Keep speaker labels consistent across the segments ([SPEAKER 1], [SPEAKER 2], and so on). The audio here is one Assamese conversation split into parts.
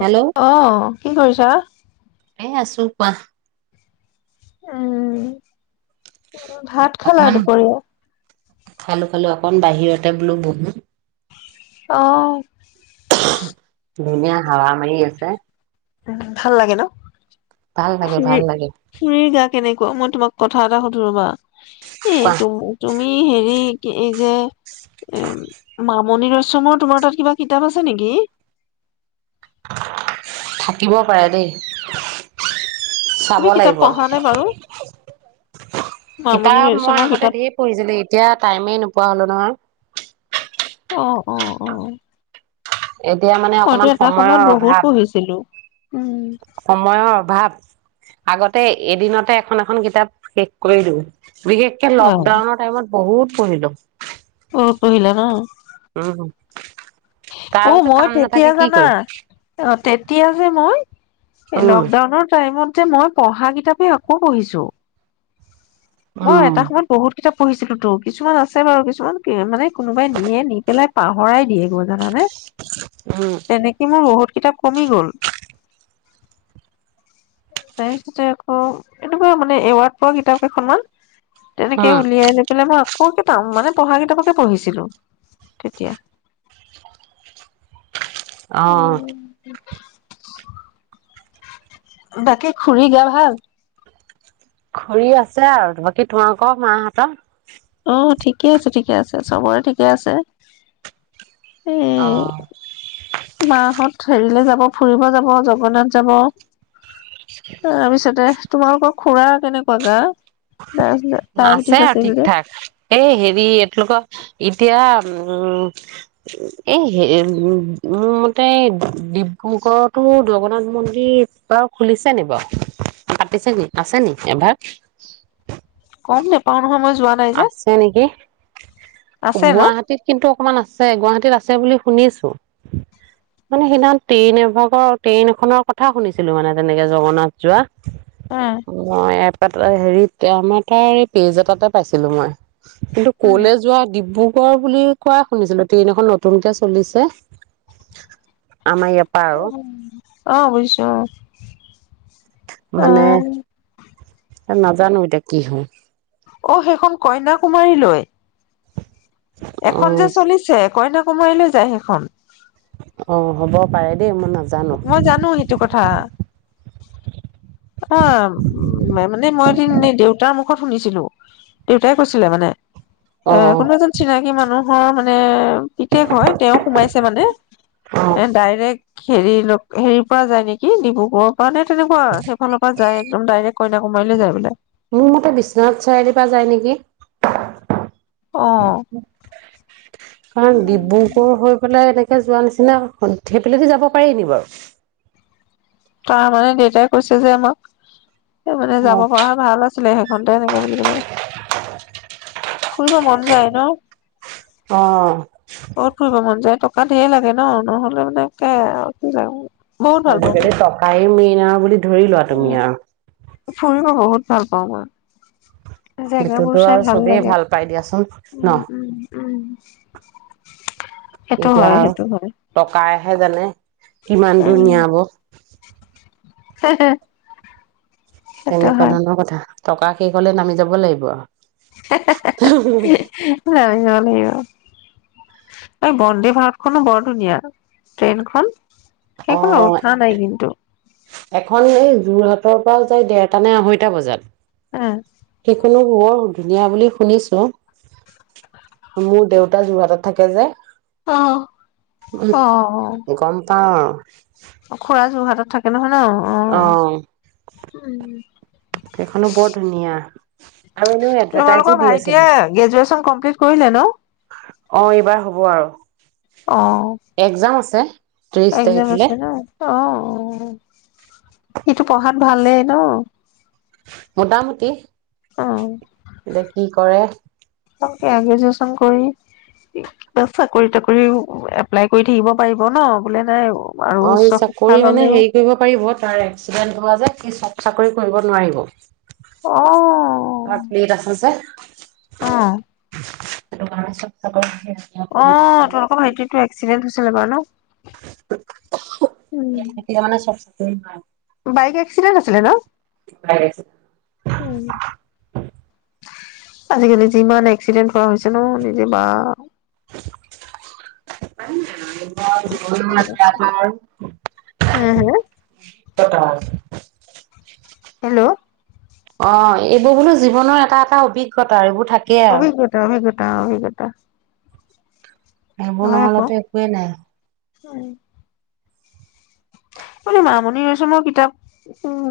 [SPEAKER 1] হেল্ল'
[SPEAKER 2] অহ কি কৰিছা
[SPEAKER 1] এ আছো কোৱা
[SPEAKER 2] উম ভাত খালা
[SPEAKER 1] অকমান
[SPEAKER 2] দুপৰীয়া
[SPEAKER 1] খালো খালো অকণ বাহিৰতে বোলো বহো
[SPEAKER 2] অহ
[SPEAKER 1] [unintelligible] ধুনীয়া হাৱা মাৰি আছে
[SPEAKER 2] উম ভাল লাগে ন
[SPEAKER 1] ভাল লাগে ভাল
[SPEAKER 2] খুৰীৰ
[SPEAKER 1] লাগে
[SPEAKER 2] খুৰীৰ গা কেনেকে আ মই তোমাক কথা এটা সুধো ৰবা এ
[SPEAKER 1] কোৱা
[SPEAKER 2] তুমি তুমি হেৰি কি এই যে এ মামণি ৰয়ছমৰ তোমাৰ তাত কিবা কিতাপ আছে নেকি?
[SPEAKER 1] থাকিব পাৰে দেই
[SPEAKER 2] তুমি
[SPEAKER 1] চাব
[SPEAKER 2] কিতাপ
[SPEAKER 1] লাগিব
[SPEAKER 2] পঢ়া নে বাৰু মামণি
[SPEAKER 1] কিতাপ মই
[SPEAKER 2] ৰয়চমৰ
[SPEAKER 1] আগতে
[SPEAKER 2] কিতাপ
[SPEAKER 1] ধেৰ পঢ়িছিলো। এতিয়া টাইমেই নোপোৱা হলো নহয়
[SPEAKER 2] অহ অহ অহ
[SPEAKER 1] এতিয়া মানে অকমান সময়ৰ
[SPEAKER 2] বহুত
[SPEAKER 1] অভাৱ
[SPEAKER 2] পঢ়িছিলো উম
[SPEAKER 1] সময়ৰ অভাৱ আগতে এদিনতে এখন এখন কিতাপ শেষ কৰি দিওঁ। বিশেষকে
[SPEAKER 2] হয়
[SPEAKER 1] লকডাউনৰ টাইমত বহুত পহিলো
[SPEAKER 2] অহ পহিলা ন
[SPEAKER 1] উম তাৰ
[SPEAKER 2] অহ
[SPEAKER 1] পিছত কাম
[SPEAKER 2] মই তেতিয়া
[SPEAKER 1] নাথাকে কি
[SPEAKER 2] জানা
[SPEAKER 1] কৰিম
[SPEAKER 2] অ তেতিয়া যে মই এই
[SPEAKER 1] উম
[SPEAKER 2] লকডাউনৰ টাইমত যে মই পঢ়া কিতাপে আকৌ পঢ়িছো মই
[SPEAKER 1] উম
[SPEAKER 2] এটা সময়ত বহুত কিতাপ পঢ়িছিলো তো কিছুমান আছে বাৰু কিছুমান মানে কোনোবাই দিয়ে নি পেলাই পাহৰাই দিয়ে গৈ জানানে।
[SPEAKER 1] উম
[SPEAKER 2] তেনেকে মই বহুত কিতাপ কমি গ'ল তাৰপিছতে আকৌ এনেকুৱা মানে এৱাৰ্ড পোৱা কিতাপ কেইখনমান তেনেকে উলিয়াই লৈ পেলাই ন ক কি পাম মানে পঢ়া কিতাপকে পঢ়িছিলো তেতিয়া
[SPEAKER 1] অঁ
[SPEAKER 2] উম, তাকে খুৰি গা ভাল
[SPEAKER 1] খুঢ়ি আছে আৰু বাকী তোমাৰোকৰ মাহঁতৰ
[SPEAKER 2] অ ঠিকে আছে ঠিকে আছে চবৰে ঠিকে আছে
[SPEAKER 1] অঁ
[SPEAKER 2] মাহত হেৰিলে যাব ফুৰিব যাব জগন্নাথ যাব তাৰপিছতে তোমালোকৰ খুৰা কেনেকুৱা গা ডায়েবেটিছ
[SPEAKER 1] আছে আৰু
[SPEAKER 2] আছিল
[SPEAKER 1] ঠিক
[SPEAKER 2] যে
[SPEAKER 1] ঠাক এই হেৰি এইলোকৰ এতিয়া উম এই হে মোৰ মতে ডিব্ৰুগড়তো জগন্নাথ মন্দিৰ বাৰু খুলিছে নি বাৰু পাতিছে নি আছে কি এভাগ
[SPEAKER 2] গম নোপাওঁ নহয় মই যোৱা নাই যে
[SPEAKER 1] আছে নেকি
[SPEAKER 2] আছে ন
[SPEAKER 1] গুৱাহাটীত কিন্তু অকমান আছে গুৱাহাটীত আছে বুলি শুনিছো মানে সেইদিনা ট্ৰেইন এভাগৰ ট্ৰেইন এখনৰ কথা শুনিছিলো মানে তেনেকে জগন্নাথ যোৱা মই এ হেৰিত আমাৰ তাৰ এই পেজ এটা এ পাইছিলোঁ মই কিন্তু
[SPEAKER 2] উম
[SPEAKER 1] কলে যোৱা ডিব্ৰু কৰ বুলি কোৱা শুনিছিলো ট্ৰেইন এখন নতুনকে চলিছে আমাৰ ইয়াৰ পৰা আৰু
[SPEAKER 2] অঁ বুজছো অঁ
[SPEAKER 1] মানে
[SPEAKER 2] আহ
[SPEAKER 1] নাজানো এতিয়া কি হল
[SPEAKER 2] অ সেইখন কন্যা কুমাৰীলৈ
[SPEAKER 1] অ
[SPEAKER 2] এখন যে চলিছে কন্যা কুমাৰীলৈ যায় সেইখন
[SPEAKER 1] অ হ'ব পাৰে দেই মই নাজানো
[SPEAKER 2] মই জানো সেইটো কথা অ উ মানে মই এদিন দেউতাৰ মুখত শুনিছিলো দেউতাই কৈছিলে মানে
[SPEAKER 1] অ
[SPEAKER 2] ওম কোনো এজন চিনাকি মানুহ ৰ মানে পিতেক হয় তেওঁ সোমাইছে মানে
[SPEAKER 1] অ
[SPEAKER 2] এ ডাইৰেক্ট হেৰি হেৰি পৰা যায় নেকি ডিব্ৰুগড় কোৱা নাই তেনেকুৱা ফালৰ পৰা যায় একম ডাইৰেক্ট কইনা কুমাৰিলৈ যায় বোলে
[SPEAKER 1] মোৰ মতে বিশ্বনাথ চাৰিআলিৰ পৰা যায় নেকি?
[SPEAKER 2] অ
[SPEAKER 1] কাৰণ ডিব্ৰুগড় হৈ পেলাই এনেকে তে যোৱা নিচিনা সন্ধেই পেল যাব পাৰি নি বাৰু
[SPEAKER 2] তাৰ মানে দেউতাই কৈছে যে আমাক মানে
[SPEAKER 1] অ
[SPEAKER 2] যাব পৰা ভাল আছিলে সহ সদায় লাগে বুলি ক'লে ফুৰিব মন যাই ন
[SPEAKER 1] অ
[SPEAKER 2] কত ফুৰিব মন যায় তোক অকান ঢেই লাগে ন নহ'লে মানে কি লাগ
[SPEAKER 1] আজিকালি টকাই মেইনা বুলি ধৰি লোৱা তুমি আৰু
[SPEAKER 2] ফোনটু বহুত ভাল পাওঁ মই জেগাবোৰ
[SPEAKER 1] সেইটোতো
[SPEAKER 2] চাই
[SPEAKER 1] আৰু চবেই
[SPEAKER 2] লাগে
[SPEAKER 1] ভাল পাই দিয়াচোন
[SPEAKER 2] উম
[SPEAKER 1] ন
[SPEAKER 2] উম উম সেইটো
[SPEAKER 1] এতিয়া
[SPEAKER 2] হয়
[SPEAKER 1] আৰু
[SPEAKER 2] সেইটো হয়
[SPEAKER 1] টকাইহে জানে কিমান ধুনীয়া হব
[SPEAKER 2] হ
[SPEAKER 1] তেনেকুৱা ধৰণৰ কথা টকা শেষ হ'লে নামি যাব লাগিব আৰু
[SPEAKER 2] হে হে এই বন্দে ভাৰতখনো বৰ ধুনীয়া ট্ৰেইনখন
[SPEAKER 1] অ
[SPEAKER 2] সেই খনত‌ উঠা নাই কিন্তু
[SPEAKER 1] এখন এই যোৰহাটৰ পৰা যাই দেৰটা নে আঢ়ৈটা বজাত
[SPEAKER 2] হে
[SPEAKER 1] সেইখনো বৰ ধুনীয়া বুলি শুনিছো মোৰ দেউতা যোৰহাটত থাকে যে
[SPEAKER 2] অহ অহ
[SPEAKER 1] গম পাওঁ আৰু।
[SPEAKER 2] অ খুৰা যোৰহাট তাত থাকে নহয় অ
[SPEAKER 1] অহ সেইখনো বৰ ধুনীয়া এনেও এডভাৰটাইজো
[SPEAKER 2] তোমালোকৰ
[SPEAKER 1] দি
[SPEAKER 2] ভাইটিয়ে
[SPEAKER 1] আছিলে।
[SPEAKER 2] গ্ৰেজুৱেচন কমপ্লিট কৰিলে ন
[SPEAKER 1] অ এইবাৰ হ'ব আৰু
[SPEAKER 2] অ
[SPEAKER 1] একজাম আছে ত্ৰিশ
[SPEAKER 2] এক্জাম
[SPEAKER 1] তাৰিখে
[SPEAKER 2] আছে ন অ সেইটো পঢ়াত ভালেই ন
[SPEAKER 1] মোটামুটি
[SPEAKER 2] অ
[SPEAKER 1] এতিয়া কি কৰে
[SPEAKER 2] সেয়া গ্ৰেজুৱেচন কৰি চাকৰি তাকৰি এপ্লাই কৰি থাকিব পাৰিব ন বোলে নাই আৰু
[SPEAKER 1] অ
[SPEAKER 2] উচ্চ শিক্ষা
[SPEAKER 1] চাকৰি মানে
[SPEAKER 2] ললেও
[SPEAKER 1] হেৰি কৰিব পাৰি বত তাৰ এক্সিডেণ্ট হোৱা যে সি চব চাকৰি কৰিব নোৱাৰিব
[SPEAKER 2] অ
[SPEAKER 1] আপুনি দেখা যায়
[SPEAKER 2] অহ
[SPEAKER 1] তাৰ পিছত চবকে
[SPEAKER 2] অ তোমালোকৰ ভাইটিটোৰএক্সিডেন্ট হৈ চিলে বাৰু ন উম,
[SPEAKER 1] তেতিয়া মানে চব হয়
[SPEAKER 2] বাইক এক্সিডেণ্ট আছিলে ন ওম আজিকালি যিমান এক্সিডেন্ট কৰা হৈছে ন নিজে বা
[SPEAKER 1] [unintelligible]
[SPEAKER 2] হে হে
[SPEAKER 1] [unintelligible] টপাৰ
[SPEAKER 2] হেল্ল'
[SPEAKER 1] অ এইবোৰ বোলো জীৱনৰ এটা এটা অভিজ্ঞতা এইবোৰ থাকেই আৰু
[SPEAKER 2] অভিজ্ঞতা অভিজ্ঞতা অ অভিজ্ঞতা
[SPEAKER 1] এই বোৰ
[SPEAKER 2] আকৌ
[SPEAKER 1] নহলেতো একোৱেই নাই
[SPEAKER 2] হয় মামণি ৰচমৰ কিতাপ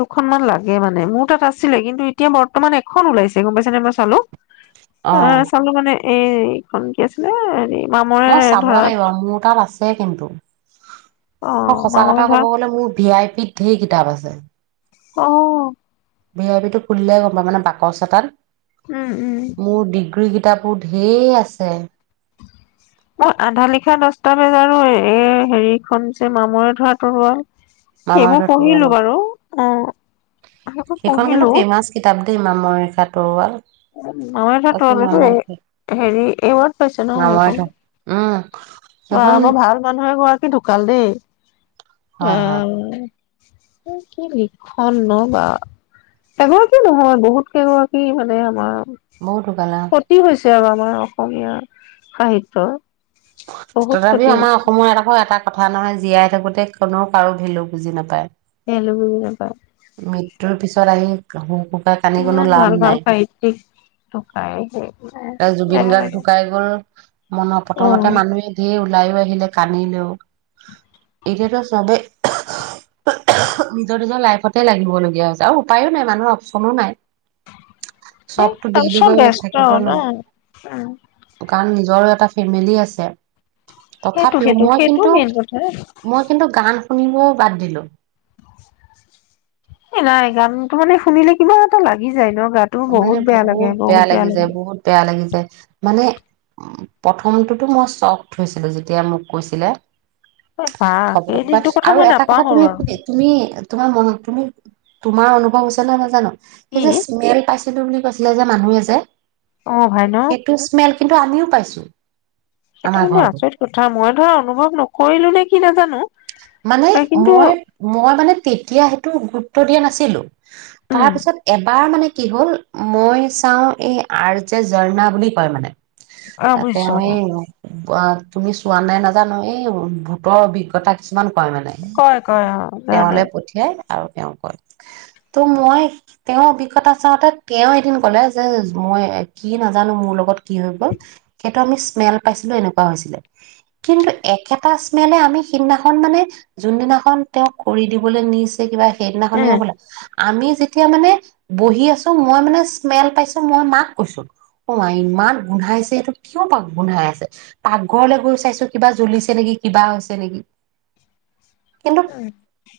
[SPEAKER 2] দুখনমানান লাগে মানে মোৰ তাত আছিলে কিন্তু এতিয়া বৰ্তমান এখন ওলাইছে গম পাইছে নে মই চালোঁ। অ চলো মানে এইখন কি আছিলে হেৰি মামৰে
[SPEAKER 1] মই চাব
[SPEAKER 2] ধৰাত
[SPEAKER 1] লাগিব আৰু মোৰ তাত আছে কিন্তু
[SPEAKER 2] অ
[SPEAKER 1] আৰু সঁচা
[SPEAKER 2] মামৰে
[SPEAKER 1] কথা ক'ব
[SPEAKER 2] ধৰাত
[SPEAKER 1] গ'লে মোৰ ভি আই পিত ঢেৰ কিতাপ আছে
[SPEAKER 2] অহ
[SPEAKER 1] বি আই পি টো খুলিলে গম পাম মানে বাকচ এটাত
[SPEAKER 2] উম উম
[SPEAKER 1] মোৰ ডিগ্ৰী কিতাপবোৰ ঢেৰ আছে
[SPEAKER 2] মই আধা লিখা দচটা বেজাৰো এই হেৰিখন যে মামৰে ধৰা তৰোৱাল সেইবোৰ
[SPEAKER 1] মামৰেখা
[SPEAKER 2] পঢ়িলো
[SPEAKER 1] তৰুৱালৰ
[SPEAKER 2] বাৰু অ সেইবোৰ
[SPEAKER 1] সেইখন কিন্তু
[SPEAKER 2] পঢ়িলো
[SPEAKER 1] ফেমাচ কিতাপ দেই মামৰখাত টোৱেলভ
[SPEAKER 2] মমাৰ এ ত ত হেৰি এইবাত পাইছে ন সেইখন
[SPEAKER 1] আমাৰতো উম
[SPEAKER 2] বা
[SPEAKER 1] সেইখন
[SPEAKER 2] মই ভাল মানুহে কোৱা কি ঢোকাল দেই
[SPEAKER 1] হয় হয়
[SPEAKER 2] আহ কি লক্ষন বা এগৰাকী নহয় বহুত কেইগৰাকী মানে আমাৰ
[SPEAKER 1] বহুত গালা
[SPEAKER 2] ক্ষতি হৈছে আমাৰ অসমীয়া সাহিত্য
[SPEAKER 1] তথাপিও আমাৰ অসমৰ এটাকো এটা কথা নহয় জীয়াই থাকোতে কোনো কাৰো ভেলু বুজি নাপায়
[SPEAKER 2] ভেলু নাপায়
[SPEAKER 1] মৃত্যুৰ পিছত আহি কান্দি কোনো
[SPEAKER 2] ইমান
[SPEAKER 1] লাভ
[SPEAKER 2] ভাল ভাল
[SPEAKER 1] নাই
[SPEAKER 2] সাহিত্যিক ঢুকাই সেই
[SPEAKER 1] জুবিন
[SPEAKER 2] বেয়া
[SPEAKER 1] গাৰ্গ
[SPEAKER 2] লাগে
[SPEAKER 1] ঢুকাই গল মন
[SPEAKER 2] অ
[SPEAKER 1] প্ৰথমতে মানুহে ধৰ ওলাই আহিলে কান্দিলেও এতিয়াতো চবে নিজৰ নিজৰ লাইফত ত লাগিবলগীয়া হৈছে আৰু উপায়ো নাই মানুহ অপচনো নাই
[SPEAKER 2] ত
[SPEAKER 1] চবতো ডেইলি
[SPEAKER 2] চব
[SPEAKER 1] গৈ
[SPEAKER 2] ব্যস্ত
[SPEAKER 1] থাকিব
[SPEAKER 2] ন উ
[SPEAKER 1] নোৱাৰো কাৰণ নিজৰো এটা ফেমিলি আছে
[SPEAKER 2] সেইটো
[SPEAKER 1] তথাপিও
[SPEAKER 2] সেইটো
[SPEAKER 1] মই
[SPEAKER 2] সেইটো
[SPEAKER 1] কিন্তু
[SPEAKER 2] মেইন কথা
[SPEAKER 1] মই কিন্তু গান শুমও বাদ দিলো
[SPEAKER 2] এ নাই গানটো মানে শুনিলে কিবা এটা লাগি যায় ন গাটো
[SPEAKER 1] মানে
[SPEAKER 2] বেয়া লাগে
[SPEAKER 1] বহুত বেয়া লাগি যায়
[SPEAKER 2] লাগে।
[SPEAKER 1] বহুত বেয়া লাগি যায় মানে প্ৰথমটোতো মই চখ হৈছিলো যেতিয়া মোক কৈছিলে
[SPEAKER 2] বা সেই
[SPEAKER 1] খবৰটো বা
[SPEAKER 2] দিনটোৰ কথা
[SPEAKER 1] আৰু
[SPEAKER 2] মই
[SPEAKER 1] এটা কথা তুমি
[SPEAKER 2] নাপাহৰো আৰু
[SPEAKER 1] শুনি তুমি তোমাৰ মনত তুমি তোমাৰ অনুভৱ হৈছে নে নাজানো সেই
[SPEAKER 2] কি
[SPEAKER 1] যে স্মেল পাইছিলো বুলি কৈছিলে যে মানুহ আ যে
[SPEAKER 2] অ ভাই ন
[SPEAKER 1] সেইটো স্মেল কিন্তু আমিও পাইছোঁ
[SPEAKER 2] সেইটো কিন্তু আচৰিত কথা মই ধৰা অনুভৱ নকৰিলো নে কি নাজানো
[SPEAKER 1] মানে
[SPEAKER 2] তই কিন্তু
[SPEAKER 1] মই মই মানে তেতিয়া সেইতো গুৰুত্ব দিয়া নাছিলো
[SPEAKER 2] উম
[SPEAKER 1] তাৰপিছত এবাৰ মানে কি হ'ল মই চাওঁ এই আৰ্য জঝৰ্ণা বুলি কয় মানে
[SPEAKER 2] অ
[SPEAKER 1] তাতে
[SPEAKER 2] বুজিছো
[SPEAKER 1] মই অ' তুমি চোৱা নাই নাজানো, এই ভূতৰ অভিজ্ঞতা কিছুমান কয় মানে।
[SPEAKER 2] কয় কয় অ ধৰা
[SPEAKER 1] তেওঁলৈ
[SPEAKER 2] নাই
[SPEAKER 1] পঠিয়াই আৰু তেওঁ কয়। ত' মই তেওঁৰ অভিজ্ঞতা চাওঁতে তেওঁ এদিন কলে যে মই কি নাজানো মোৰ লগত কি হৈ গ'ল, সেইটো আমি স্মেল পাইছিলো এনেকুৱা হৈছিলে। কিন্তু একেটা স্মেলে আমি সিদিনা খন মানে, যোনদিনাখন তেওঁক কৰি দিবলৈ নিছে কিবা
[SPEAKER 2] উম
[SPEAKER 1] সেইদিনাখনেও বোলে আমি যেতিয়া মানে, বহি আছো মই মানে স্মেল পাইছো মই মাক কৈছো, অ মা ইমান গোন্ধাইছে এইটো কিয় পাক গোন্ধাই আছে? পাকঘৰলৈ গৈ চাইছো কিবা জ্বলিছে নেকি, কিবা হৈছে নেকি? কিন্তু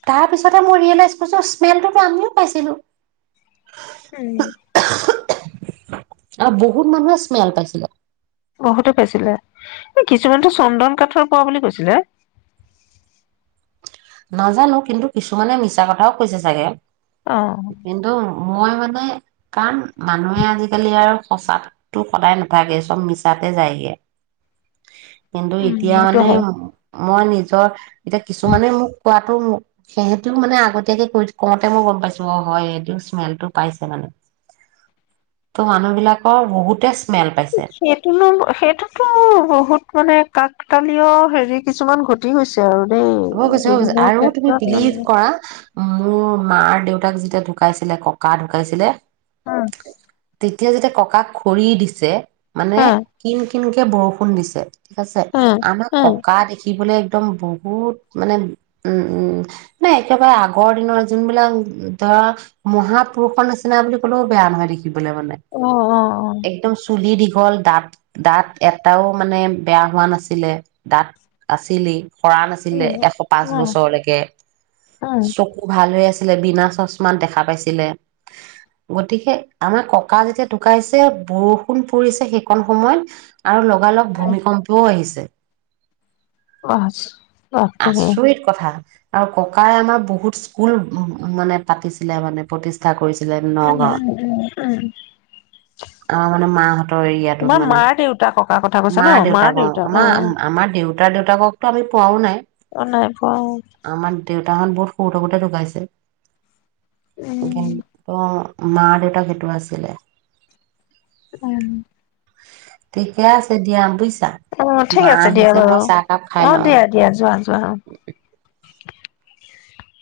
[SPEAKER 1] তাৰপিছতে ম‌ই [unintelligible] স্মেলতো আমিও পাইছিলো।
[SPEAKER 2] উম।
[SPEAKER 1] আৰু বহুত মানুহে স্মেল পাইছিলে।
[SPEAKER 2] বহুতে পাইছিলে। এই কিছুমানেতো চন্দন কাঠৰ পোৱা বুলি কৈছিলে।
[SPEAKER 1] নাজানো, কিন্তু কিছুমানে মিছা কথাও কৈছে চাগে।
[SPEAKER 2] অ
[SPEAKER 1] কিন্ত, মই মানে, কাৰণ মানুহে আজিকালি আৰু সচাতো সদায় নাথাকে চব মিছাতে যায়গে। কিন্তু
[SPEAKER 2] উম
[SPEAKER 1] এতিয়া
[SPEAKER 2] সেইটো
[SPEAKER 1] মানে,
[SPEAKER 2] হয়
[SPEAKER 1] মই নিজৰ এতিয়া কিছুমানে মোক কোৱাাতো সিহঁতেও মানে আগতীয়াকে কৈ কওঁতে মই গম পাইছো, অ হয় সেটোও স্মেলটো পাইছে মানে। ত' মানুহ বিলাকৰ বহুতে স্মেল পাইছে
[SPEAKER 2] সেইটোলৈ সেইটোতো বহুত মানে কাক কালিও হেৰি কিছুমান ঘটি গছে আৰু দেই
[SPEAKER 1] হৈ গৈছে, হৈ গৈছে
[SPEAKER 2] জুবিনৰ
[SPEAKER 1] আৰু তুমি
[SPEAKER 2] ক্ষেত্ৰত
[SPEAKER 1] বিলিভ কৰা মোৰ মাৰ দেউতাক যেতিয়া ঢুকাইছিলে, ককা ঢুকাইছিলে
[SPEAKER 2] ওম
[SPEAKER 1] তেতিয়া যেতিতে ককাক খৰি দিছে মানে কি কিনকে বৰষুণ দিছে। ঠিক আছে, আমাৰ ককা দেখিবলে একদম বহুত মানে উম - উম, মানে একেবাৰে আগৰ দিনৰ যোনবিলাক ধৰা মহাপুৰুষৰ নিচিনা বুলি ক'লেও বেয়া নহয় দে তিবলছ বনাই মানে
[SPEAKER 2] অ
[SPEAKER 1] একদম চুলি দীঘল, দাঁত দাঁত এটাও মানে বেয়া হোৱা নাছিলে, দাঁত আছিলেই। সৰা নাছিলে।
[SPEAKER 2] অ
[SPEAKER 1] এশ পাঁচ বছৰলৈকে চকু ভাল হৈ আছি লে বিনা চশমা দেখা পাইছিলে। গতিকে আমাৰ ককা যেতিয়া ঢুকাইছে বৰষুণ পৰিছে সেইকণ সময়ত আৰু লগালগ ভূমিকম্পও আহিছে
[SPEAKER 2] বচ
[SPEAKER 1] আচৰিত কথা। আৰু ককাই আমাৰ বহুত স্কুল উ মানে পাতিছিলে মানে প্ৰতিষ্ঠা কৰিছিল।
[SPEAKER 2] উম উম উম উ
[SPEAKER 1] আমা মানে মা হতৰ ৰিয়া টোত মানে
[SPEAKER 2] মাৰ দেউতা ককাৰ কথা কৈছা ন
[SPEAKER 1] মা
[SPEAKER 2] মাৰ
[SPEAKER 1] দেউতা
[SPEAKER 2] অ
[SPEAKER 1] আমাৰ আমাৰ দেউতা দেউতা ৰঘুক টো আমি পোৱাও নাই।
[SPEAKER 2] অ নাই পোৱা অ
[SPEAKER 1] তাহাত বহুত সৰু থাকোতে ঢকাইছে
[SPEAKER 2] উম
[SPEAKER 1] অহ মা দেউতাক এইটো আছিলে
[SPEAKER 2] উম
[SPEAKER 1] ঠিকে আছে দিয়া বুইছা।
[SPEAKER 2] অ ঠিক আছে দিয়া বাৰু
[SPEAKER 1] খাই
[SPEAKER 2] অ
[SPEAKER 1] লওঁ
[SPEAKER 2] দিয়া দিয়া যোৱা যোৱা।